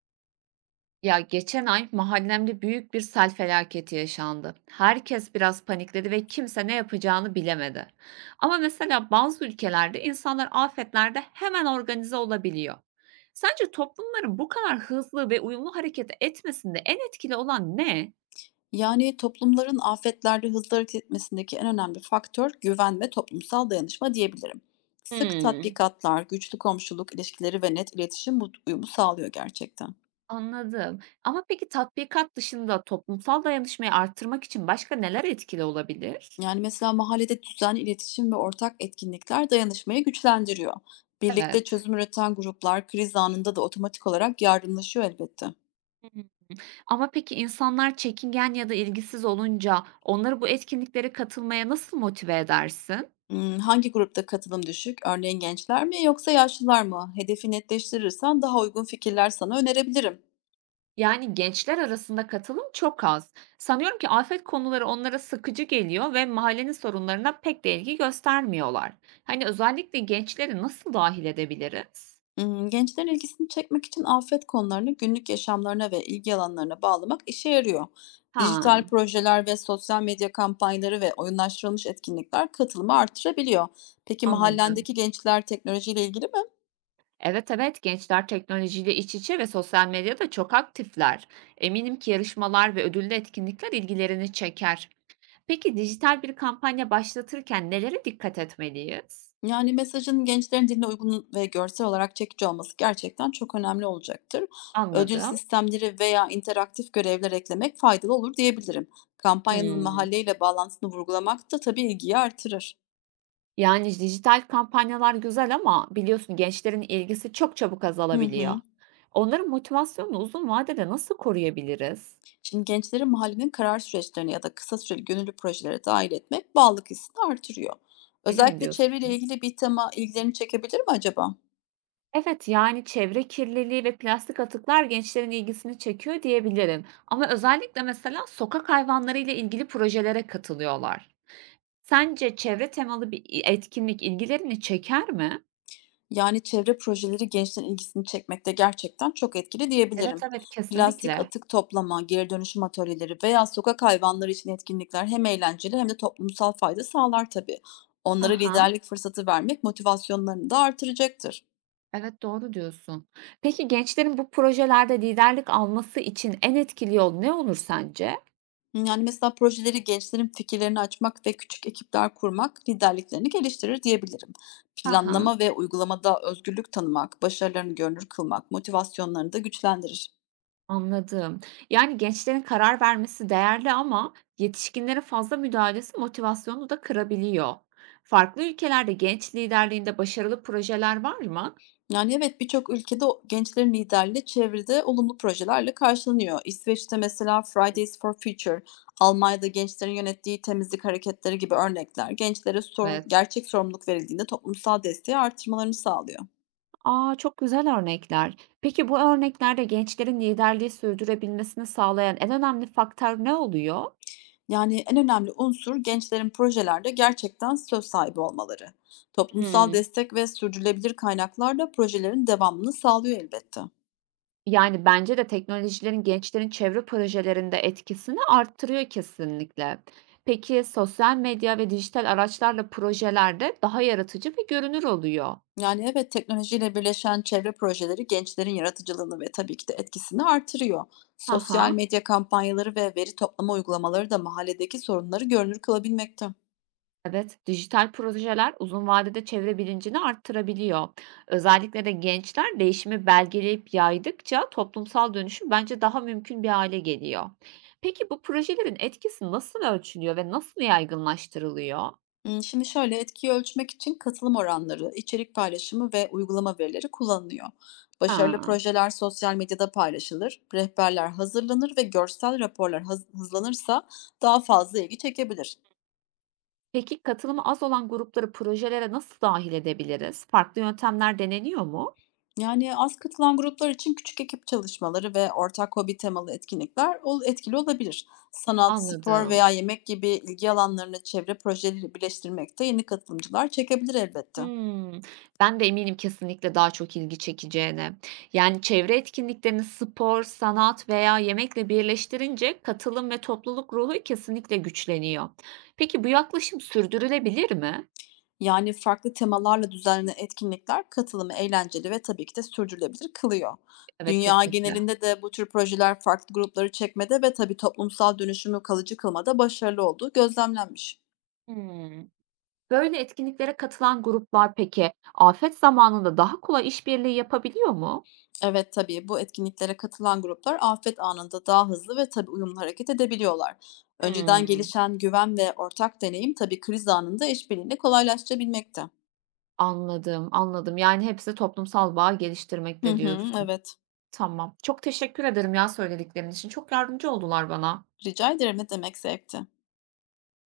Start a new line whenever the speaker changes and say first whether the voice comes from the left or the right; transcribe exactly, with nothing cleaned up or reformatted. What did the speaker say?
right: Ya geçen ay mahallemde büyük bir sel felaketi yaşandı. Herkes biraz panikledi ve kimse ne yapacağını bilemedi. Ama mesela bazı ülkelerde insanlar afetlerde hemen organize olabiliyor. Sence toplumların bu kadar hızlı ve uyumlu hareket etmesinde en etkili olan ne?
left: Yani toplumların afetlerde hızlı hareket etmesindeki en önemli faktör güven ve toplumsal dayanışma diyebilirim. Sık
right: Hmm.
left: tatbikatlar, güçlü komşuluk ilişkileri ve net iletişim bu uyumu sağlıyor gerçekten.
right: Anladım. Ama peki tatbikat dışında toplumsal dayanışmayı arttırmak için başka neler etkili olabilir?
left: Yani mesela mahallede düzenli iletişim ve ortak etkinlikler dayanışmayı güçlendiriyor. Birlikte
right: Evet.
left: çözüm üreten gruplar kriz anında da otomatik olarak yardımlaşıyor elbette.
right: Ama peki insanlar çekingen ya da ilgisiz olunca onları bu etkinliklere katılmaya nasıl motive edersin?
left: Hmm, hangi grupta katılım düşük? Örneğin gençler mi yoksa yaşlılar mı? Hedefi netleştirirsen daha uygun fikirler sana önerebilirim.
right: Yani gençler arasında katılım çok az. Sanıyorum ki afet konuları onlara sıkıcı geliyor ve mahallenin sorunlarına pek de ilgi göstermiyorlar. Hani özellikle gençleri nasıl dahil edebiliriz?
left: Imm, gençlerin ilgisini çekmek için afet konularını günlük yaşamlarına ve ilgi alanlarına bağlamak işe yarıyor.
right: Ha,
left: Dijital projeler ve sosyal medya kampanyaları ve oyunlaştırılmış etkinlikler katılımı artırabiliyor. Peki
right: anladım.
left: mahallendeki gençler teknolojiyle ilgili mi?
right: Evet evet, gençler teknolojiyle iç içe ve sosyal medyada çok aktifler. Eminim ki yarışmalar ve ödüllü etkinlikler ilgilerini çeker. Peki, dijital bir kampanya başlatırken nelere dikkat etmeliyiz?
left: Yani, mesajın gençlerin diline uygun ve görsel olarak çekici olması gerçekten çok önemli olacaktır. Ödül
right: Anladım.
left: sistemleri veya interaktif görevler eklemek faydalı olur diyebilirim. Kampanyanın
right: Hımm.
left: mahalleyle bağlantısını vurgulamak da tabii ilgiyi artırır.
right: Yani, dijital kampanyalar güzel ama biliyorsun gençlerin ilgisi çok çabuk
left: Hı
right: azalabiliyor.
left: hı.
right: Onların motivasyonunu uzun vadede nasıl koruyabiliriz?
left: Şimdi gençleri mahallenin karar süreçlerine ya da kısa süreli gönüllü projelere dahil etmek bağlılık hissini artırıyor.
right: Öyle mi
left: Özellikle çevreyle
right: diyorsun?
left: ilgili bir tema ilgilerini çekebilir mi acaba?
right: Evet, yani, çevre kirliliği ve plastik atıklar gençlerin ilgisini çekiyor diyebilirim ama özellikle mesela sokak hayvanları ile ilgili projelere katılıyorlar. Sence çevre temalı bir etkinlik ilgilerini çeker mi?
left: Yani çevre projeleri gençlerin ilgisini çekmekte gerçekten çok etkili
right: Evet,
left: diyebilirim.
right: evet,
left: Plastik
right: kesinlikle.
left: atık toplama, geri dönüşüm atölyeleri veya sokak hayvanları için etkinlikler hem eğlenceli hem de toplumsal fayda sağlar tabii.
right: Ha
left: Onlara
right: ha.
left: liderlik fırsatı vermek motivasyonlarını da artıracaktır.
right: Evet, doğru diyorsun. Peki gençlerin bu projelerde liderlik alması için en etkili yol ne olur sence?
left: Yani mesela projeleri gençlerin fikirlerini açmak ve küçük ekipler kurmak liderliklerini geliştirir diyebilirim.
right: Ha ha.
left: Planlama ve uygulamada özgürlük tanımak, başarılarını görünür kılmak, motivasyonlarını da güçlendirir.
right: Anladım. Yani gençlerin karar vermesi değerli ama yetişkinlerin fazla müdahalesi motivasyonu da kırabiliyor. Farklı ülkelerde genç liderliğinde başarılı projeler var mı?
left: Yani, evet, birçok ülkede o gençlerin liderliği çevrede olumlu projelerle karşılanıyor. İsveç'te mesela Fridays for Future, Almanya'da gençlerin yönettiği temizlik hareketleri gibi örnekler gençlere sorun
right: Evet.
left: gerçek sorumluluk verildiğinde toplumsal desteği artırmalarını sağlıyor.
right: Aa, çok güzel örnekler. Peki bu örneklerde gençlerin liderliği sürdürebilmesini sağlayan en önemli faktör ne oluyor?
left: Yani en önemli unsur gençlerin projelerde gerçekten söz sahibi olmaları. Toplumsal
right: Hmm.
left: destek ve sürdürülebilir kaynaklar da projelerin devamını sağlıyor elbette.
right: Yani, bence de teknolojilerin gençlerin çevre projelerinde etkisini arttırıyor kesinlikle. Peki, sosyal medya ve dijital araçlarla projelerde daha yaratıcı ve görünür oluyor.
left: Yani, evet, teknolojiyle birleşen çevre projeleri gençlerin yaratıcılığını ve tabii ki de etkisini artırıyor. Sosyal
right: Aha.
left: medya kampanyaları ve veri toplama uygulamaları da mahalledeki sorunları görünür kılabilmekte.
right: Evet, dijital projeler uzun vadede çevre bilincini arttırabiliyor. Özellikle de gençler değişimi belgeleyip yaydıkça toplumsal dönüşüm bence daha mümkün bir hale geliyor. Peki, bu projelerin etkisi nasıl ölçülüyor ve nasıl yaygınlaştırılıyor?
left: Imm, şimdi şöyle, etkiyi ölçmek için katılım oranları, içerik paylaşımı ve uygulama verileri kullanılıyor. Başarılı
right: Ha.
left: projeler sosyal medyada paylaşılır, rehberler hazırlanır ve görsel raporlar haz hızlanırsa daha fazla ilgi çekebilir.
right: Peki katılımı az olan grupları projelere nasıl dahil edebiliriz? Farklı yöntemler deneniyor mu?
left: Yani, az katılan gruplar için küçük ekip çalışmaları ve ortak hobi temalı etkinlikler ol etkili olabilir. Sanat, spor
right: Anladım.
left: veya yemek gibi ilgi alanlarını çevre projeleri birleştirmek de yeni katılımcılar çekebilir elbette.
right: Hımm. Ben de eminim kesinlikle daha çok ilgi çekeceğine. Yani çevre etkinliklerini spor, sanat veya yemekle birleştirince katılım ve topluluk ruhu kesinlikle güçleniyor. Peki bu yaklaşım sürdürülebilir mi?
left: Yani, farklı temalarla düzenlenen etkinlikler katılımı eğlenceli ve tabii ki de sürdürülebilir kılıyor.
right: Evet,
left: Dünya
right: kesinlikle.
left: genelinde de bu tür projeler farklı grupları çekmede ve tabii toplumsal dönüşümü kalıcı kılmada başarılı olduğu gözlemlenmiş.
right: Hımm. Böyle etkinliklere katılan gruplar peki afet zamanında daha kolay işbirliği yapabiliyor mu?
left: Evet, tabii. Bu etkinliklere katılan gruplar afet anında daha hızlı ve tabii uyumlu hareket edebiliyorlar. Önceden
right: Hımm.
left: gelişen güven ve ortak deneyim tabii kriz anında işbirliğini kolaylaştırabilmekte.
right: Anladım, anladım. Yani hepsi toplumsal bağ
left: Hı
right: geliştirmekte
left: hı,
right: diyorsun.
left: evet.
right: Tamam. Çok teşekkür ederim ya söylediklerin için. Çok yardımcı oldular bana.
left: Rica ederim. Ne demek zevkti.